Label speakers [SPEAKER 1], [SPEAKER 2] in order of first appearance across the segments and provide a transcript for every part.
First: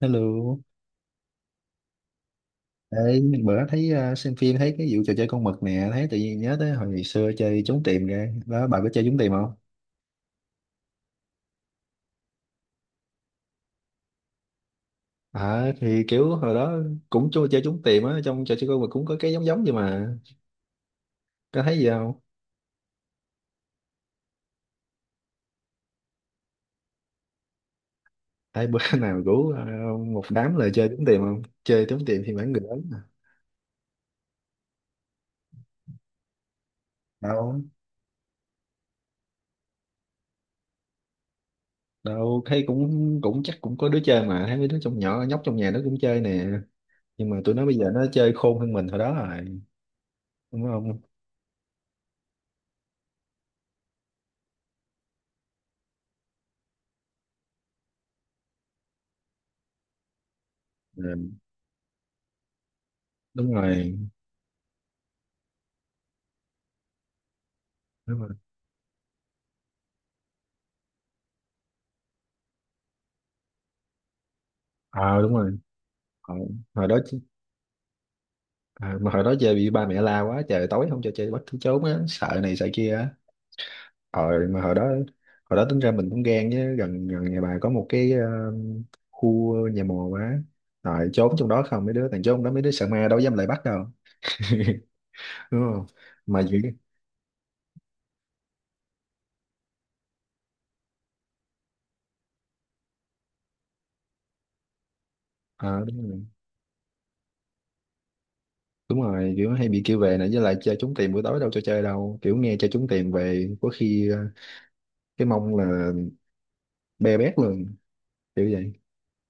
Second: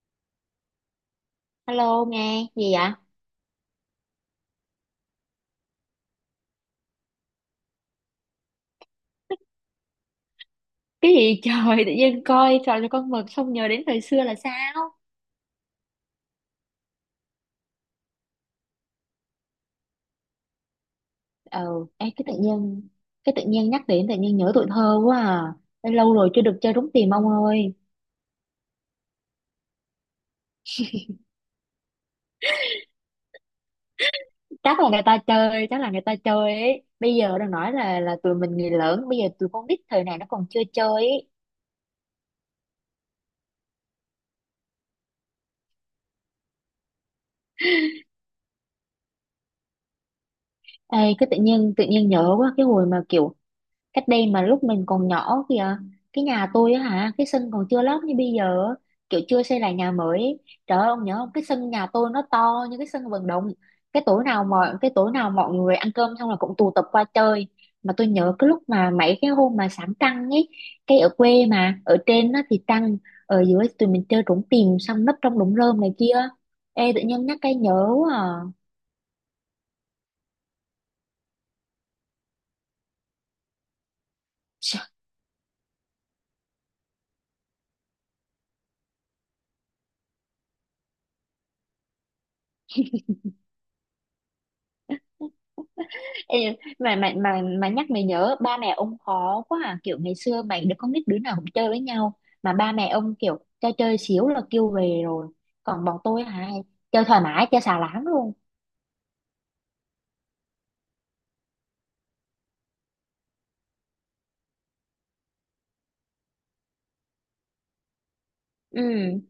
[SPEAKER 1] Hello,
[SPEAKER 2] Alo nghe gì vậy?
[SPEAKER 1] ê, bữa thấy xem phim thấy cái vụ trò chơi con mực nè, thấy tự nhiên nhớ tới hồi ngày xưa chơi trốn tìm ra. Đó, bà có chơi trốn tìm không?
[SPEAKER 2] Cái gì trời, tự nhiên coi trò cho con mực xong nhớ đến thời xưa là sao?
[SPEAKER 1] À, thì kiểu hồi đó cũng chơi chơi trốn tìm á, trong trò chơi con mực cũng có cái giống giống vậy mà. Có thấy
[SPEAKER 2] Ừ,
[SPEAKER 1] gì
[SPEAKER 2] ê,
[SPEAKER 1] không?
[SPEAKER 2] cái tự nhiên nhắc đến, tự nhiên nhớ tuổi thơ quá à. Ê, lâu rồi chưa được chơi trúng tìm ông ơi.
[SPEAKER 1] Ai bữa nào rủ một đám lời chơi trốn tìm không? Chơi trốn tìm thì bán người lớn mà.
[SPEAKER 2] Chắc là người ta chơi, chắc là người ta chơi ấy. Bây giờ đang
[SPEAKER 1] Đâu,
[SPEAKER 2] nói là tụi mình người lớn, bây giờ tụi con nít thời này nó còn chưa chơi ấy.
[SPEAKER 1] đâu, thấy cũng cũng chắc cũng có đứa chơi mà, thấy mấy đứa trong nhỏ nhóc trong nhà nó cũng chơi nè. Nhưng mà tụi nó bây giờ nó chơi khôn hơn mình hồi đó rồi, đúng
[SPEAKER 2] Ê,
[SPEAKER 1] không?
[SPEAKER 2] cái tự nhiên nhớ quá cái hồi mà kiểu cách đây, mà lúc mình còn nhỏ kìa, cái nhà tôi á hả, cái sân còn chưa lót như bây giờ á, kiểu chưa xây lại nhà mới ấy. Trời ơi, ông nhớ không,
[SPEAKER 1] Ừ,
[SPEAKER 2] cái sân nhà tôi nó to như cái sân vận động.
[SPEAKER 1] đúng rồi.
[SPEAKER 2] Cái tối nào mọi người ăn cơm xong là cũng tụ tập qua chơi, mà tôi
[SPEAKER 1] Đúng rồi.
[SPEAKER 2] nhớ cái lúc mà mấy cái hôm mà sáng trăng ấy, cái ở quê mà ở trên nó thì trăng, ở dưới tụi mình chơi trốn tìm xong nấp
[SPEAKER 1] Ờ, đúng
[SPEAKER 2] trong đống
[SPEAKER 1] rồi.
[SPEAKER 2] rơm này kia.
[SPEAKER 1] Ờ, hồi
[SPEAKER 2] Ê,
[SPEAKER 1] đó
[SPEAKER 2] tự
[SPEAKER 1] chứ-
[SPEAKER 2] nhiên nhắc cái nhớ quá à.
[SPEAKER 1] ờ, mà hồi đó chơi bị ba mẹ la quá trời, tối không cho chơi, bắt cứ trốn á, sợ này sợ kia á. Ờ mà hồi đó tính ra mình cũng gan chứ, gần gần nhà bà có một cái khu nhà mồ quá, rồi trốn trong đó. Không mấy đứa thằng trốn trong đó, mấy đứa sợ ma đâu dám lại bắt đâu. Đúng không? Mà
[SPEAKER 2] Ê,
[SPEAKER 1] kiểu,
[SPEAKER 2] mà nhắc mày nhớ ba mẹ ông khó quá à, kiểu ngày xưa mày đứa con nít đứa nào cũng chơi với nhau, mà ba mẹ ông kiểu cho chơi xíu là kêu về rồi.
[SPEAKER 1] ờ,
[SPEAKER 2] Còn
[SPEAKER 1] đúng
[SPEAKER 2] bọn tôi
[SPEAKER 1] rồi.
[SPEAKER 2] hả, chơi thoải mái chơi xà láng luôn.
[SPEAKER 1] Đúng rồi, kiểu hay bị kêu về này, với lại chơi trốn tìm buổi tối đâu cho chơi đâu, kiểu nghe chơi trốn tìm về có khi cái mông là be bét luôn, kiểu vậy.
[SPEAKER 2] Ừ,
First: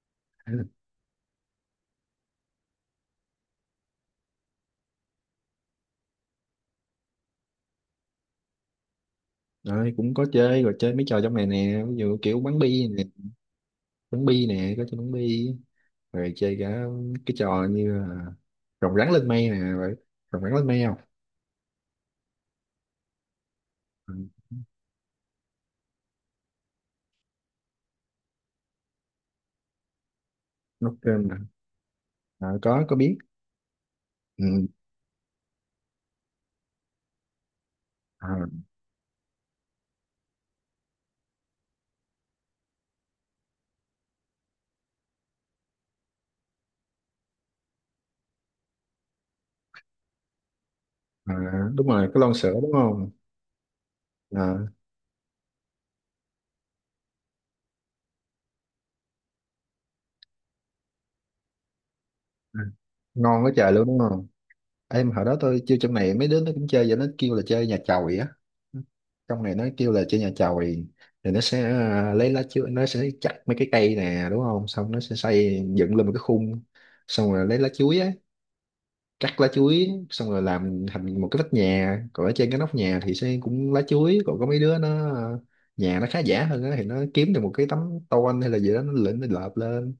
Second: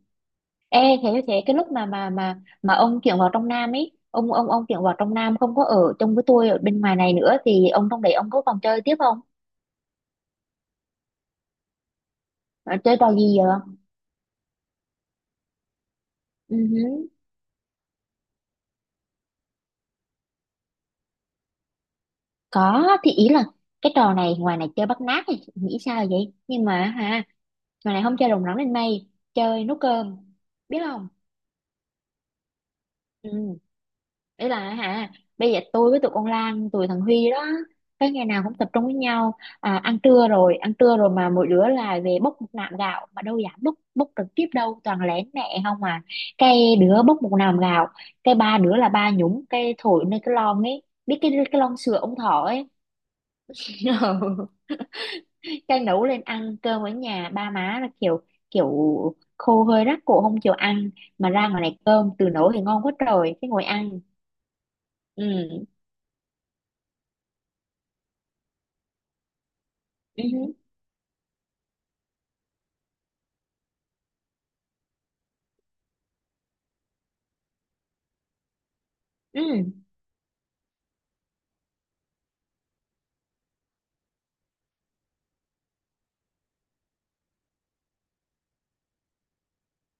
[SPEAKER 2] ê, thế thế cái lúc mà ông chuyển vào trong Nam ấy, ông chuyển vào trong Nam không có ở chung với tôi ở bên ngoài này nữa, thì ông trong đấy ông có còn chơi tiếp không?
[SPEAKER 1] Đấy, cũng có chơi rồi, chơi mấy trò trong này nè, ví dụ kiểu bắn
[SPEAKER 2] Ờ,
[SPEAKER 1] bi
[SPEAKER 2] chơi
[SPEAKER 1] nè
[SPEAKER 2] trò gì vậy?
[SPEAKER 1] bắn bi nè có chơi bắn bi, rồi chơi
[SPEAKER 2] Ừ
[SPEAKER 1] cả
[SPEAKER 2] hứ.
[SPEAKER 1] cái trò như là rồng rắn lên mây nè, vậy rồng rắn lên mây không?
[SPEAKER 2] Có thì ý là cái
[SPEAKER 1] Ừ,
[SPEAKER 2] trò này ngoài này chơi bắt nạt thì nghĩ sao vậy, nhưng mà hả. Mà này không chơi rồng rắn lên mây. Chơi nấu cơm. Biết
[SPEAKER 1] nút
[SPEAKER 2] không?
[SPEAKER 1] trên nè. Có biết.
[SPEAKER 2] Ừ. Đấy
[SPEAKER 1] Ừ.
[SPEAKER 2] là hả. Bây giờ tôi với tụi con Lan, tụi thằng Huy đó, cái ngày
[SPEAKER 1] à,
[SPEAKER 2] nào cũng tập trung với nhau. À, ăn trưa rồi, ăn trưa rồi mà mỗi đứa là về bốc một nạm gạo. Mà đâu dám bốc, bốc trực tiếp đâu, toàn lén mẹ không à. Cái đứa bốc một nạm gạo, cái ba đứa là ba nhúng, cái thổi nơi cái lon ấy. Biết cái
[SPEAKER 1] à,
[SPEAKER 2] cái lon
[SPEAKER 1] đúng
[SPEAKER 2] sữa
[SPEAKER 1] rồi,
[SPEAKER 2] ông
[SPEAKER 1] cái lon
[SPEAKER 2] thỏ
[SPEAKER 1] sữa
[SPEAKER 2] ấy.
[SPEAKER 1] đúng không? à,
[SPEAKER 2] Cái nấu lên ăn, cơm ở nhà ba má là kiểu kiểu khô, hơi rát cổ không chịu ăn, mà ra ngoài này cơm từ nấu
[SPEAKER 1] à,
[SPEAKER 2] thì ngon quá trời,
[SPEAKER 1] ngon
[SPEAKER 2] cái
[SPEAKER 1] quá
[SPEAKER 2] ngồi
[SPEAKER 1] trời luôn, đúng
[SPEAKER 2] ăn.
[SPEAKER 1] không? Em hồi đó tôi
[SPEAKER 2] Ừ.
[SPEAKER 1] chơi trong này, mấy đứa nó cũng chơi và nó kêu là chơi nhà chòi á. Trong này nó kêu là chơi nhà
[SPEAKER 2] Ừ.
[SPEAKER 1] chòi. Thì nó sẽ lấy lá chuối, nó sẽ chặt mấy cái cây nè, đúng không, xong nó sẽ xây dựng lên một cái khung. Xong rồi lấy lá chuối á, cắt lá
[SPEAKER 2] Ừ.
[SPEAKER 1] chuối xong rồi làm thành một cái vách nhà, còn ở trên cái nóc nhà thì sẽ cũng lá chuối. Còn có mấy đứa nó nhà nó khá giả hơn á thì nó kiếm được một cái tấm tôn hay là gì đó, nó lên nó lợp lên,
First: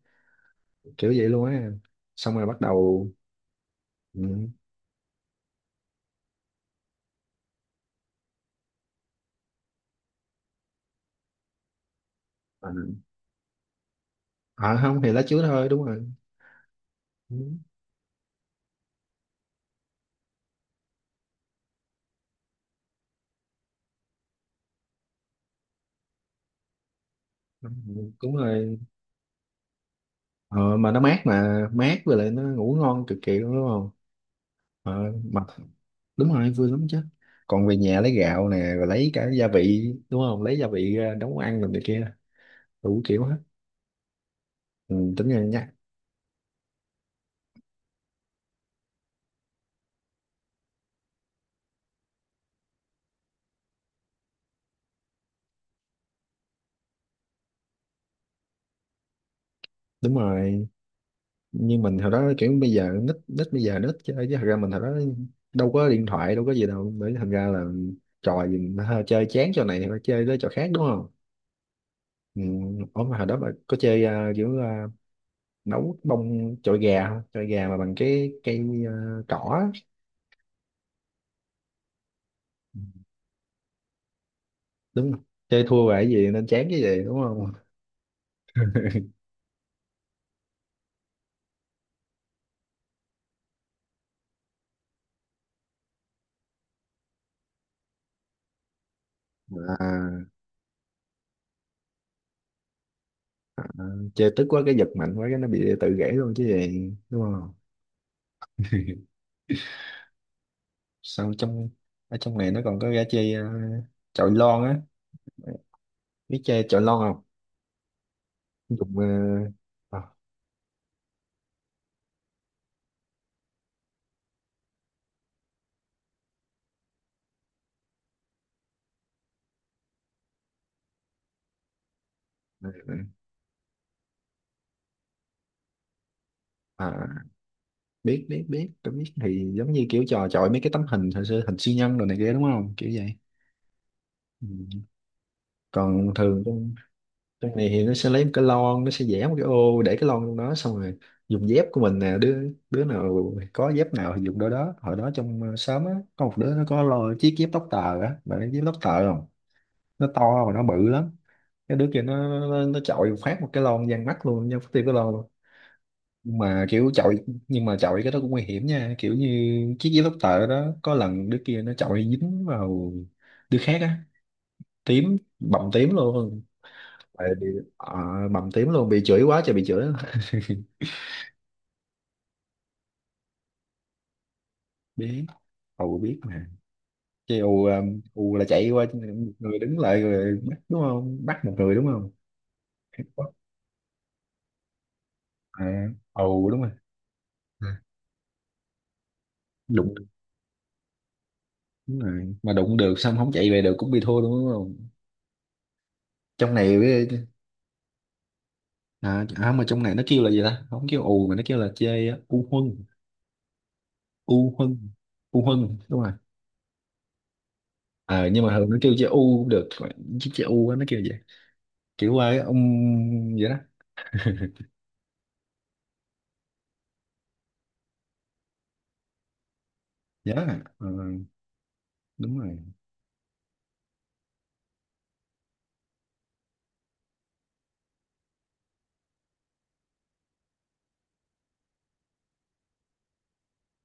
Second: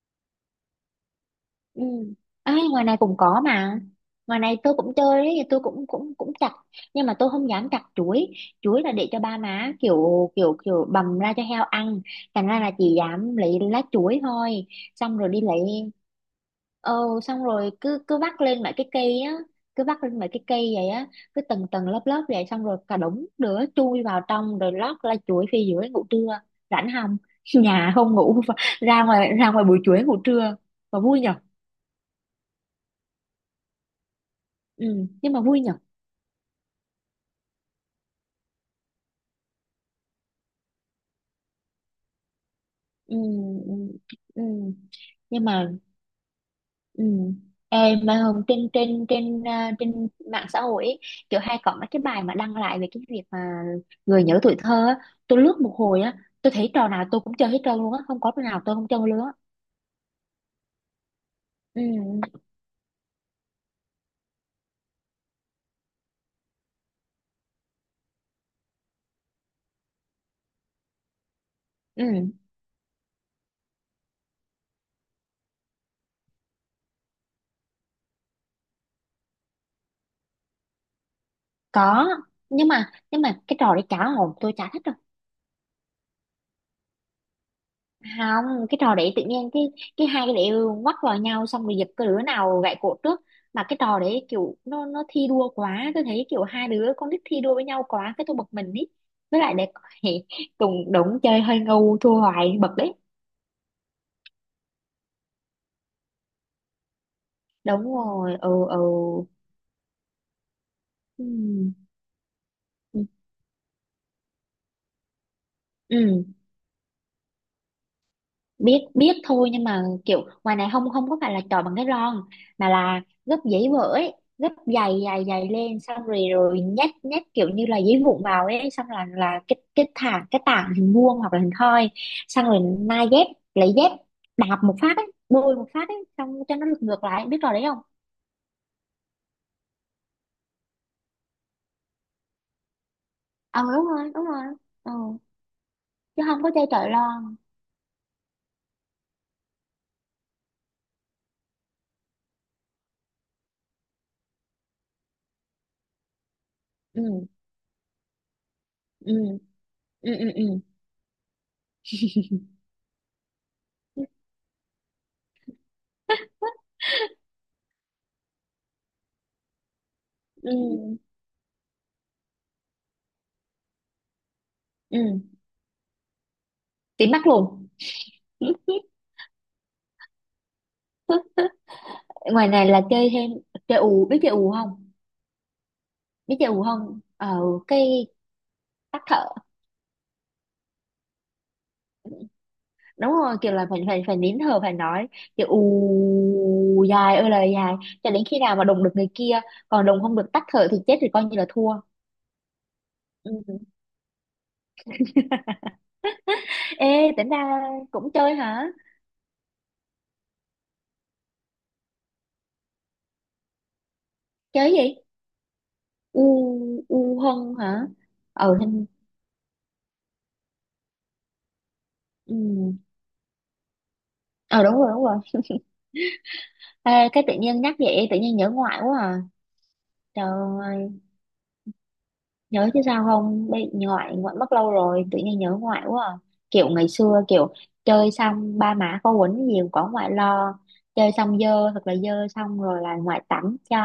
[SPEAKER 1] kiểu vậy luôn á.
[SPEAKER 2] Ừ.
[SPEAKER 1] Xong rồi
[SPEAKER 2] Ê,
[SPEAKER 1] bắt
[SPEAKER 2] ngoài này
[SPEAKER 1] đầu.
[SPEAKER 2] cũng có mà. Ngoài
[SPEAKER 1] Ừ.
[SPEAKER 2] này tôi cũng chơi ấy, tôi cũng cũng cũng chặt, nhưng mà tôi không dám chặt chuối. Chuối là để cho ba má kiểu kiểu kiểu bầm ra cho heo ăn, thành ra là chỉ dám lấy lá chuối thôi.
[SPEAKER 1] Không thì
[SPEAKER 2] Xong
[SPEAKER 1] lá
[SPEAKER 2] rồi đi
[SPEAKER 1] chuối thôi, đúng
[SPEAKER 2] lấy,
[SPEAKER 1] rồi.
[SPEAKER 2] ờ, xong
[SPEAKER 1] Đúng,
[SPEAKER 2] rồi cứ cứ vắt lên mấy cái cây á, cứ vắt lên mấy cái cây vậy á, cứ tầng tầng lớp lớp vậy, xong rồi cả đống đứa chui vào trong rồi lót lá chuối phía dưới ngủ trưa. Rảnh không! Nhà
[SPEAKER 1] đúng,
[SPEAKER 2] không
[SPEAKER 1] đúng
[SPEAKER 2] ngủ,
[SPEAKER 1] rồi.
[SPEAKER 2] ra ngoài buổi chuối ngủ trưa.
[SPEAKER 1] Ờ, mà nó
[SPEAKER 2] Và vui
[SPEAKER 1] mát,
[SPEAKER 2] nhở.
[SPEAKER 1] mà mát với lại nó ngủ ngon cực kỳ luôn, đúng không?
[SPEAKER 2] Ừ,
[SPEAKER 1] ờ,
[SPEAKER 2] nhưng
[SPEAKER 1] mà
[SPEAKER 2] mà vui nhở.
[SPEAKER 1] đúng rồi, vui lắm chứ. Còn về nhà lấy gạo nè, rồi lấy cả gia vị đúng không, lấy gia vị ra nấu ăn rồi này kia, đủ
[SPEAKER 2] Ừ.
[SPEAKER 1] kiểu hết.
[SPEAKER 2] Ừ. Ừ.
[SPEAKER 1] Ừ, tính ra
[SPEAKER 2] Nhưng mà.
[SPEAKER 1] nhá.
[SPEAKER 2] Ừ. Ê, mà hôm trên trên trên à, trên mạng xã hội ấy, kiểu hay có mấy cái bài mà đăng lại về cái việc mà người nhớ tuổi thơ á, tôi lướt một hồi á, tôi thấy trò nào tôi cũng chơi hết trơn luôn á, không có trò nào tôi không chơi luôn á.
[SPEAKER 1] Đúng rồi,
[SPEAKER 2] Ừ.
[SPEAKER 1] nhưng mình hồi đó kiểu bây giờ nít, nít bây giờ nít chơi chứ thật ra mình hồi đó đâu có điện thoại, đâu có gì đâu, bởi thành ra là trò gì mà hơi chơi chán trò này thì phải chơi tới trò khác, đúng không.
[SPEAKER 2] Ừ.
[SPEAKER 1] Ừ. Ủa mà hồi đó bà có chơi kiểu nấu bông chọi gà không, chọi gà mà bằng cái cây cỏ á?
[SPEAKER 2] Có. Nhưng mà cái trò đấy cá hồn tôi chả thích.
[SPEAKER 1] Đúng không? Chơi thua về cái gì nên chán cái gì, đúng không?
[SPEAKER 2] Không, cái trò đấy tự nhiên cái hai cái đấy quắc vào nhau xong rồi giật, cái đứa nào gãy cổ trước. Mà cái trò đấy kiểu nó thi đua quá, tôi thấy kiểu hai đứa con nít thi đua với nhau quá cái tôi bực mình ý, với lại để
[SPEAKER 1] à,
[SPEAKER 2] cùng đống chơi hơi ngu thua hoài bực đấy.
[SPEAKER 1] à, Chơi tức quá cái giật mạnh quá cái nó bị tự gãy luôn chứ gì, đúng không?
[SPEAKER 2] Đúng rồi. Ừ. Ừ.
[SPEAKER 1] Sau trong ở trong này nó còn có gã
[SPEAKER 2] Ừ.
[SPEAKER 1] chơi chọi lon á,
[SPEAKER 2] Ừ.
[SPEAKER 1] biết chơi chọi lon không?
[SPEAKER 2] biết
[SPEAKER 1] Dùng
[SPEAKER 2] biết thôi, nhưng mà
[SPEAKER 1] à,
[SPEAKER 2] kiểu ngoài này không, có phải là chọi bằng cái ron, mà là gấp giấy vỡ, gấp dày dày dày lên xong rồi rồi nhét, nhét kiểu như là giấy vụn vào ấy, xong là cái thả cái tảng hình vuông hoặc là hình thoi, xong rồi nai dép, lấy dép, đạp một phát ấy, bôi một phát ấy, xong cho nó lật ngược
[SPEAKER 1] à,
[SPEAKER 2] lại. Biết trò đấy không?
[SPEAKER 1] biết biết biết, tôi biết thì giống như kiểu trò chọi mấy cái tấm hình hồi xưa, hình siêu nhân đồ này kia, đúng không, kiểu vậy.
[SPEAKER 2] Ờ, đúng rồi, đúng rồi.
[SPEAKER 1] Ừ.
[SPEAKER 2] Ờ.
[SPEAKER 1] Còn
[SPEAKER 2] Chứ không
[SPEAKER 1] thường
[SPEAKER 2] có chơi chọi lon.
[SPEAKER 1] trong này thì nó sẽ lấy một cái lon, nó sẽ vẽ một cái ô để cái lon trong đó, xong rồi dùng dép của mình nè, đứa đứa nào có dép nào thì dùng đôi đó. Hồi đó trong xóm á có một đứa nó có
[SPEAKER 2] Ừ.
[SPEAKER 1] lo chiếc dép tóc tờ á, bạn biết dép tóc tờ
[SPEAKER 2] Ừ.
[SPEAKER 1] không? Nó
[SPEAKER 2] Ừ.
[SPEAKER 1] to
[SPEAKER 2] Ừ. Ừ.
[SPEAKER 1] mà nó bự lắm. Cái đứa kia nó chọi phát một cái lon
[SPEAKER 2] Ừ.
[SPEAKER 1] giang mắt luôn nha, tiêu cái lon luôn. Nhưng mà kiểu chọi, nhưng mà chọi cái đó cũng nguy hiểm nha, kiểu như chiếc dép tóc tờ đó có
[SPEAKER 2] Ừ.
[SPEAKER 1] lần đứa kia nó chọi dính vào đứa khác á, tím,
[SPEAKER 2] Ừ.
[SPEAKER 1] bầm tím luôn.
[SPEAKER 2] Tím mắt
[SPEAKER 1] Tại bị
[SPEAKER 2] luôn.
[SPEAKER 1] ờ, bầm tím luôn, bị chửi quá trời, bị chửi.
[SPEAKER 2] Ngoài này là chơi thêm, chơi ù. Biết chơi ù không?
[SPEAKER 1] Biết. Ù biết
[SPEAKER 2] Biết
[SPEAKER 1] mà,
[SPEAKER 2] chơi ù không? Ờ,
[SPEAKER 1] chứ ù
[SPEAKER 2] cái
[SPEAKER 1] ù là chạy qua một
[SPEAKER 2] tắt thở.
[SPEAKER 1] người đứng lại rồi bắt đúng không, bắt một người, đúng không?
[SPEAKER 2] Đúng rồi, kiểu là phải phải phải nín thở phải nói, kiểu
[SPEAKER 1] à, Ù đúng rồi.
[SPEAKER 2] ù dài ơi là
[SPEAKER 1] Ừ,
[SPEAKER 2] dài, cho đến khi nào mà đụng được người kia. Còn
[SPEAKER 1] đụng
[SPEAKER 2] đụng không được, tắt thở thì chết, thì coi như là thua.
[SPEAKER 1] đúng rồi, mà đụng được xong không chạy về
[SPEAKER 2] Ừ.
[SPEAKER 1] được cũng bị thua luôn, đúng không? Trong này
[SPEAKER 2] Ê,
[SPEAKER 1] với.
[SPEAKER 2] tính ra cũng chơi hả?
[SPEAKER 1] À mà trong này nó kêu là gì ta, không kêu ù mà nó kêu là chơi á, u huân, u
[SPEAKER 2] Chơi
[SPEAKER 1] huân
[SPEAKER 2] gì?
[SPEAKER 1] u huân, đúng rồi.
[SPEAKER 2] U. U hân hả?
[SPEAKER 1] Ờ nhưng mà
[SPEAKER 2] Ờ
[SPEAKER 1] thường nó
[SPEAKER 2] hình.
[SPEAKER 1] kêu chơi u cũng được, chứ chơi u á, nó kêu vậy, kiểu ai ông
[SPEAKER 2] Ừ.
[SPEAKER 1] vậy đó,
[SPEAKER 2] Ờ, đúng rồi, đúng rồi. Ê, cái tự nhiên nhắc vậy tự nhiên nhớ ngoại quá à. Trời
[SPEAKER 1] nhớ à? Ờ,
[SPEAKER 2] ơi.
[SPEAKER 1] đúng rồi.
[SPEAKER 2] Nhớ chứ sao không, bị ngoại, ngoại mất lâu rồi, tự nhiên nhớ ngoại quá à. Kiểu ngày xưa, kiểu chơi xong ba má có quấn nhiều, có ngoại lo, chơi xong dơ thật là dơ xong rồi là ngoại tắm cho,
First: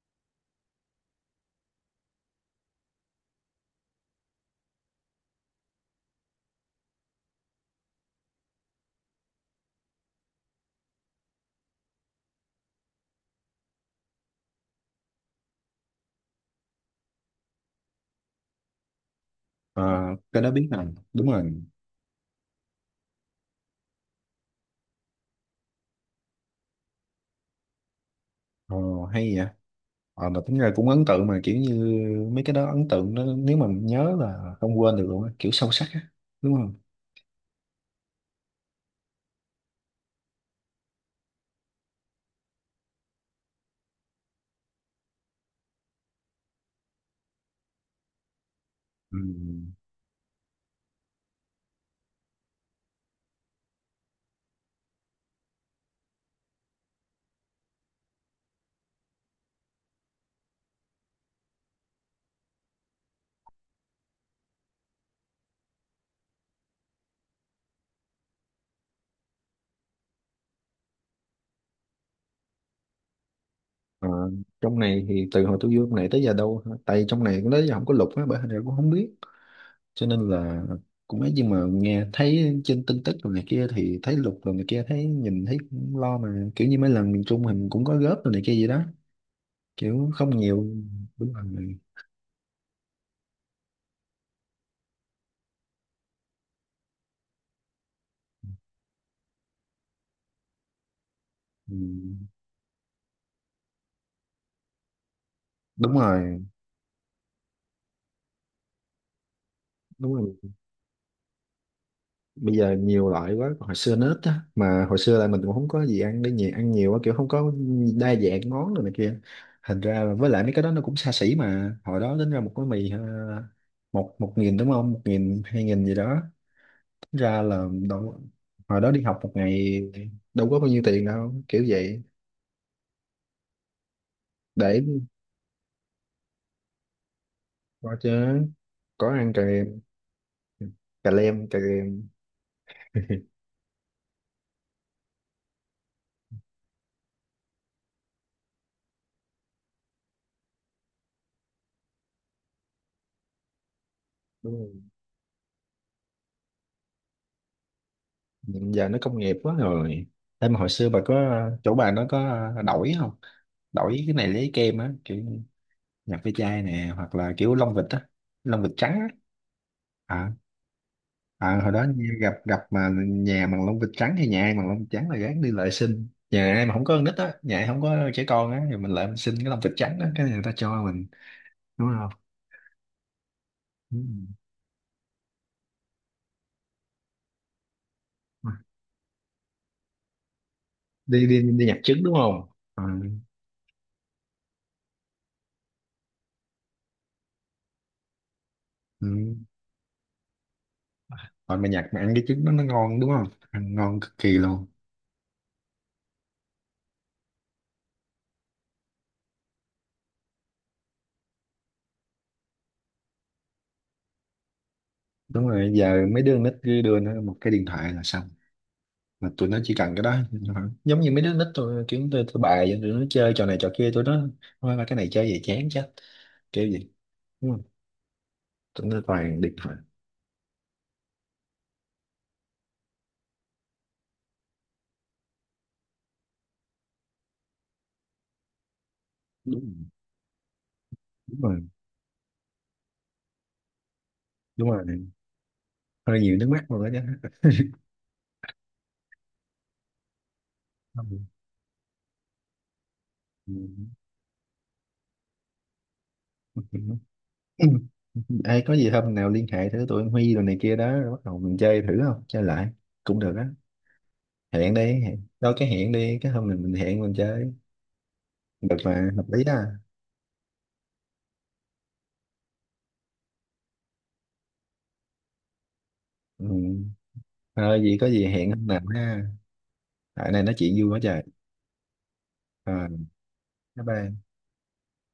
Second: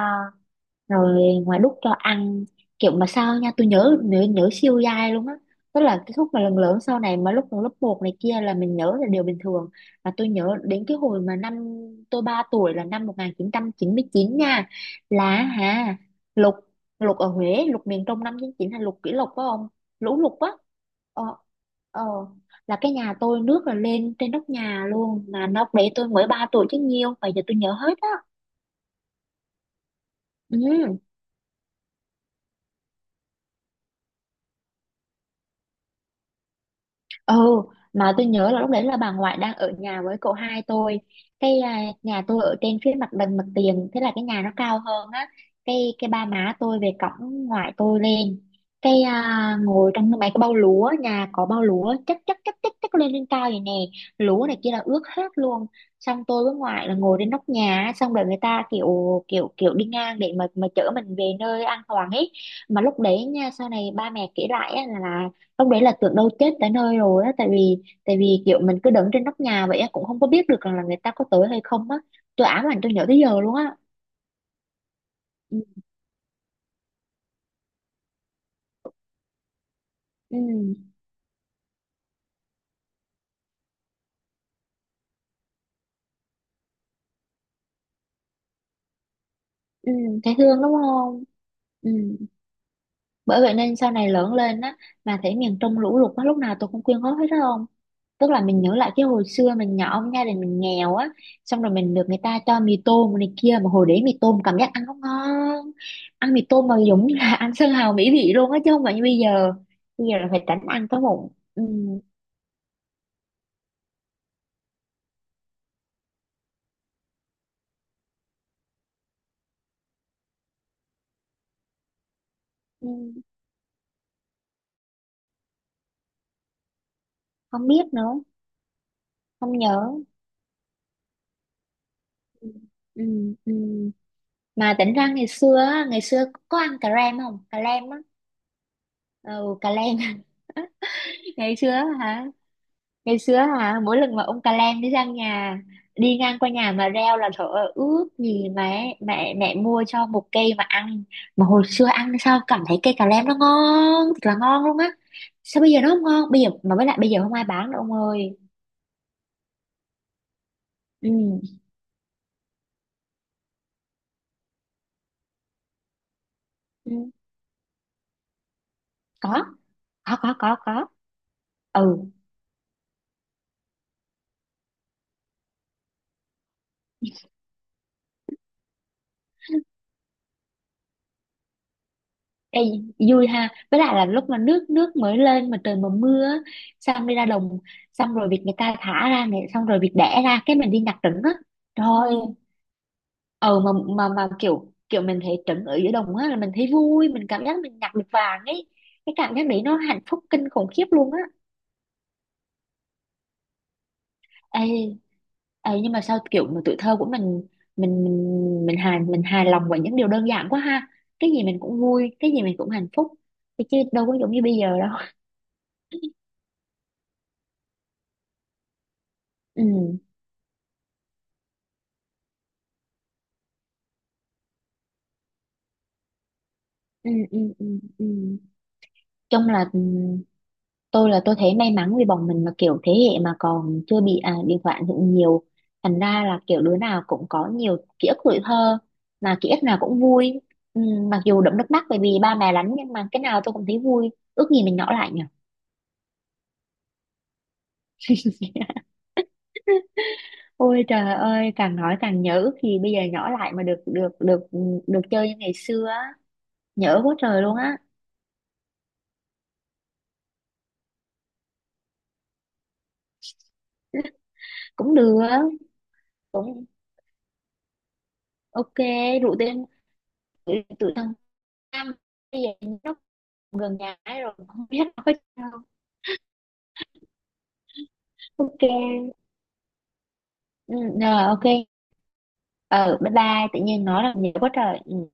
[SPEAKER 2] rồi ngoài đút cho ăn. Kiểu mà sao nha, tôi nhớ nhớ, nhớ siêu dai luôn á, tức là cái khúc mà lần lớn sau này mà lúc mà lớp một này kia là mình nhớ là điều bình thường. Và tôi nhớ đến cái hồi mà năm tôi 3 tuổi là năm 1999 nha, là hả, lục, lục ở Huế, lục miền Trung, năm 99 là lục kỷ lục phải không.
[SPEAKER 1] Ờ,
[SPEAKER 2] Lũ lụt
[SPEAKER 1] cái
[SPEAKER 2] á.
[SPEAKER 1] đó biết nè,
[SPEAKER 2] Ờ.
[SPEAKER 1] đúng rồi.
[SPEAKER 2] Ờ. Là cái nhà tôi nước là lên trên nóc nhà luôn, mà nóc đấy tôi mới 3 tuổi chứ nhiêu, bây giờ tôi nhớ hết á.
[SPEAKER 1] Ờ, hay vậy. Ờ, mà tính ra cũng
[SPEAKER 2] Ừ.
[SPEAKER 1] ấn tượng, mà kiểu như mấy cái đó ấn tượng đó, nếu mà nhớ là không quên được luôn á, kiểu sâu sắc á, đúng không.
[SPEAKER 2] Ừ. Mà tôi nhớ là lúc đấy là bà ngoại đang ở nhà với cậu hai tôi. Cái nhà tôi ở trên phía mặt bằng mặt tiền, thế là cái nhà nó cao hơn á. Cái ba má tôi về cổng ngoại tôi lên, cái
[SPEAKER 1] Ừ.
[SPEAKER 2] à, ngồi trong mấy cái bao lúa, nhà có bao lúa chất chất chất chất chất lên lên cao vậy nè, lúa này kia là ướt hết luôn. Xong tôi với ngoại là ngồi trên nóc nhà á, xong rồi người ta kiểu kiểu kiểu đi ngang để mà chở mình về nơi an toàn ấy. Mà lúc đấy nha, sau này ba mẹ kể lại á, là lúc đấy là tưởng đâu chết tới nơi rồi á, tại vì, tại vì kiểu mình cứ đứng trên nóc nhà vậy á, cũng không có biết được rằng là người ta có tới hay không á. Tôi ám ảnh, tôi nhớ tới giờ luôn á.
[SPEAKER 1] Ờ, trong này thì từ hồi
[SPEAKER 2] Ừ.
[SPEAKER 1] tôi vô trong này tới giờ đâu hả? Tại trong này cũng tới giờ không có lục á, bởi hình ra cũng không biết, cho nên là
[SPEAKER 2] Ừ.
[SPEAKER 1] cũng ấy, nhưng mà nghe thấy trên tin tức rồi này kia thì thấy lục rồi này kia, thấy nhìn thấy cũng lo mà, kiểu như mấy lần miền Trung mình cũng có góp rồi này kia gì đó,
[SPEAKER 2] Ừ.
[SPEAKER 1] kiểu
[SPEAKER 2] Thấy
[SPEAKER 1] không
[SPEAKER 2] thương,
[SPEAKER 1] nhiều.
[SPEAKER 2] đúng không.
[SPEAKER 1] Đúng rồi.
[SPEAKER 2] Ừ. Bởi vậy nên sau này lớn lên á, mà thấy miền Trung lũ lụt á, lúc nào tôi cũng quyên góp hết đó ông. Tức là mình nhớ lại cái hồi xưa mình nhỏ, gia đình mình nghèo á, xong rồi
[SPEAKER 1] Ừ.
[SPEAKER 2] mình được người ta cho mì tôm này kia, mà hồi đấy mì tôm cảm giác ăn nó ngon,
[SPEAKER 1] Đúng
[SPEAKER 2] ăn
[SPEAKER 1] rồi.
[SPEAKER 2] mì tôm mà giống như là ăn sơn hào mỹ vị luôn á, chứ không phải như bây giờ. Bây
[SPEAKER 1] Đúng
[SPEAKER 2] giờ là
[SPEAKER 1] rồi.
[SPEAKER 2] phải tránh ăn cái bụng. Ừ.
[SPEAKER 1] Bây giờ nhiều loại quá, còn hồi xưa nó ít á, mà hồi xưa là mình cũng không có gì ăn để nhẹ, ăn nhiều á, kiểu không có đa dạng món rồi này kia, thành ra là với lại mấy cái đó nó cũng xa xỉ, mà hồi đó tính ra một cái
[SPEAKER 2] Ừ.
[SPEAKER 1] mì một một nghìn đúng không, 1.000 2.000 gì đó, tính ra là
[SPEAKER 2] Không biết nữa.
[SPEAKER 1] đâu, hồi đó đi học một
[SPEAKER 2] Không
[SPEAKER 1] ngày
[SPEAKER 2] nhớ.
[SPEAKER 1] đâu có bao nhiêu tiền đâu, kiểu vậy.
[SPEAKER 2] Ừ. Ừ. Ừ.
[SPEAKER 1] Để
[SPEAKER 2] Mà tỉnh ra ngày xưa á, ngày xưa có ăn cà rem không, cà lem
[SPEAKER 1] coi
[SPEAKER 2] á.
[SPEAKER 1] chứ, có ăn cà
[SPEAKER 2] Ừ, cà lem.
[SPEAKER 1] cà lem
[SPEAKER 2] Ngày
[SPEAKER 1] cà
[SPEAKER 2] xưa á
[SPEAKER 1] lem,
[SPEAKER 2] hả, ngày xưa hả, mỗi lần mà ông cà lem đi sang nhà, đi ngang qua nhà mà reo là trời ơi, ước gì mẹ mẹ mẹ mua cho một cây mà ăn. Mà hồi xưa ăn sao cảm thấy cây cà lem nó ngon thật là ngon luôn á, sao bây giờ nó không ngon? Bây giờ mà với lại bây giờ không ai bán nữa ông ơi.
[SPEAKER 1] Giờ nó công nghiệp quá rồi. Em mà hồi xưa bà
[SPEAKER 2] Ừ.
[SPEAKER 1] có chỗ bà nó có đổi không, đổi cái này lấy kem á, kiểu nhập ve chai nè
[SPEAKER 2] Ừ.
[SPEAKER 1] hoặc là kiểu lông vịt á, lông vịt trắng á.
[SPEAKER 2] Có. Có. Có.
[SPEAKER 1] à,
[SPEAKER 2] Có. Có.
[SPEAKER 1] Hồi đó
[SPEAKER 2] Ừ.
[SPEAKER 1] như gặp gặp mà nhà bằng lông vịt trắng thì nhà ai bằng lông vịt trắng là gán đi lại xin, nhà ai mà không có con nít á, nhà ai không có trẻ con á thì mình lại mình xin cái lông vịt trắng á, cái này người ta cho mình, đúng không.
[SPEAKER 2] Ê, vui ha, với lại
[SPEAKER 1] Ừ.
[SPEAKER 2] là lúc mà nước nước mới lên mà trời mà mưa á, xong đi ra đồng, xong rồi việc người ta thả ra này, xong rồi việc đẻ ra, cái mình đi nhặt trứng
[SPEAKER 1] đi
[SPEAKER 2] á.
[SPEAKER 1] đi đi nhặt trứng đúng
[SPEAKER 2] Trời.
[SPEAKER 1] không? Ừ.
[SPEAKER 2] Ờ mà, mà kiểu kiểu mình thấy trứng ở giữa đồng á là mình thấy vui, mình cảm giác mình nhặt được vàng ấy,
[SPEAKER 1] Ừ.
[SPEAKER 2] cái cảm giác đấy nó hạnh phúc kinh khủng khiếp luôn á.
[SPEAKER 1] Rồi mà nhặt mà ăn cái trứng đó nó ngon, đúng không? Ăn ngon cực kỳ luôn.
[SPEAKER 2] Ê, nhưng mà sao kiểu mà tuổi thơ của mình, mình hài, mình hài lòng với những điều đơn giản quá ha, cái gì mình cũng vui, cái gì mình cũng hạnh phúc, chứ đâu có giống như bây giờ đâu.
[SPEAKER 1] Đúng rồi, giờ mấy đứa con nít cứ đưa nó một cái điện thoại là xong, mà tụi nó chỉ cần
[SPEAKER 2] Ừ.
[SPEAKER 1] cái đó. Giống như mấy đứa nít tôi kiểu tôi tụi bài vậy, tụi nó chơi trò này trò kia, tụi nó thôi mà cái này chơi về chán chết, kiểu gì
[SPEAKER 2] Ừ. Ừ.
[SPEAKER 1] đúng không,
[SPEAKER 2] Ừ. Ừ.
[SPEAKER 1] tụi nó toàn
[SPEAKER 2] Chung
[SPEAKER 1] điện
[SPEAKER 2] là
[SPEAKER 1] thoại.
[SPEAKER 2] ừ, tôi là tôi thấy may mắn vì bọn mình là kiểu thế hệ mà còn chưa bị điện thoại ảnh hưởng nhiều, thành ra là kiểu đứa nào cũng có nhiều ký ức tuổi thơ, mà ký
[SPEAKER 1] Đúng
[SPEAKER 2] ức nào
[SPEAKER 1] rồi.
[SPEAKER 2] cũng vui. Ừ, mặc
[SPEAKER 1] Đúng
[SPEAKER 2] dù đẫm
[SPEAKER 1] rồi.
[SPEAKER 2] nước mắt bởi vì ba mẹ đánh, nhưng mà cái nào tôi cũng thấy vui. Ước gì
[SPEAKER 1] Đúng
[SPEAKER 2] mình
[SPEAKER 1] rồi,
[SPEAKER 2] nhỏ lại nhỉ.
[SPEAKER 1] hơi nhiều nước mắt rồi đó chứ.
[SPEAKER 2] Ôi trời ơi, càng nói càng nhớ, ước gì bây giờ nhỏ lại mà được được được được chơi như ngày xưa á. Nhớ quá trời luôn
[SPEAKER 1] Ừ.
[SPEAKER 2] á.
[SPEAKER 1] Ừ. Ai có gì hôm nào liên hệ thử tụi anh Huy rồi này kia đó, rồi bắt đầu mình chơi thử, không chơi lại cũng được á, hẹn
[SPEAKER 2] Cũng
[SPEAKER 1] đi
[SPEAKER 2] được.
[SPEAKER 1] hẹn. Đâu, cái hẹn đi, cái hôm này
[SPEAKER 2] Cũng.
[SPEAKER 1] mình hẹn mình chơi
[SPEAKER 2] Ok.
[SPEAKER 1] được mà, hợp
[SPEAKER 2] Rủ
[SPEAKER 1] lý đó.
[SPEAKER 2] tên tụi tụi thằng Nam bây giờ gần nhà ấy, rồi không biết nói sao.
[SPEAKER 1] Ừ. Ờ, gì có gì hẹn
[SPEAKER 2] Ok.
[SPEAKER 1] hôm nào ha. Tại này nói chuyện
[SPEAKER 2] Ừ,
[SPEAKER 1] vui quá trời.
[SPEAKER 2] rồi ok.
[SPEAKER 1] Ờ,
[SPEAKER 2] Ừ, bye bye, tự
[SPEAKER 1] bye
[SPEAKER 2] nhiên nói là
[SPEAKER 1] bye.
[SPEAKER 2] nhiều quá trời. Ừ.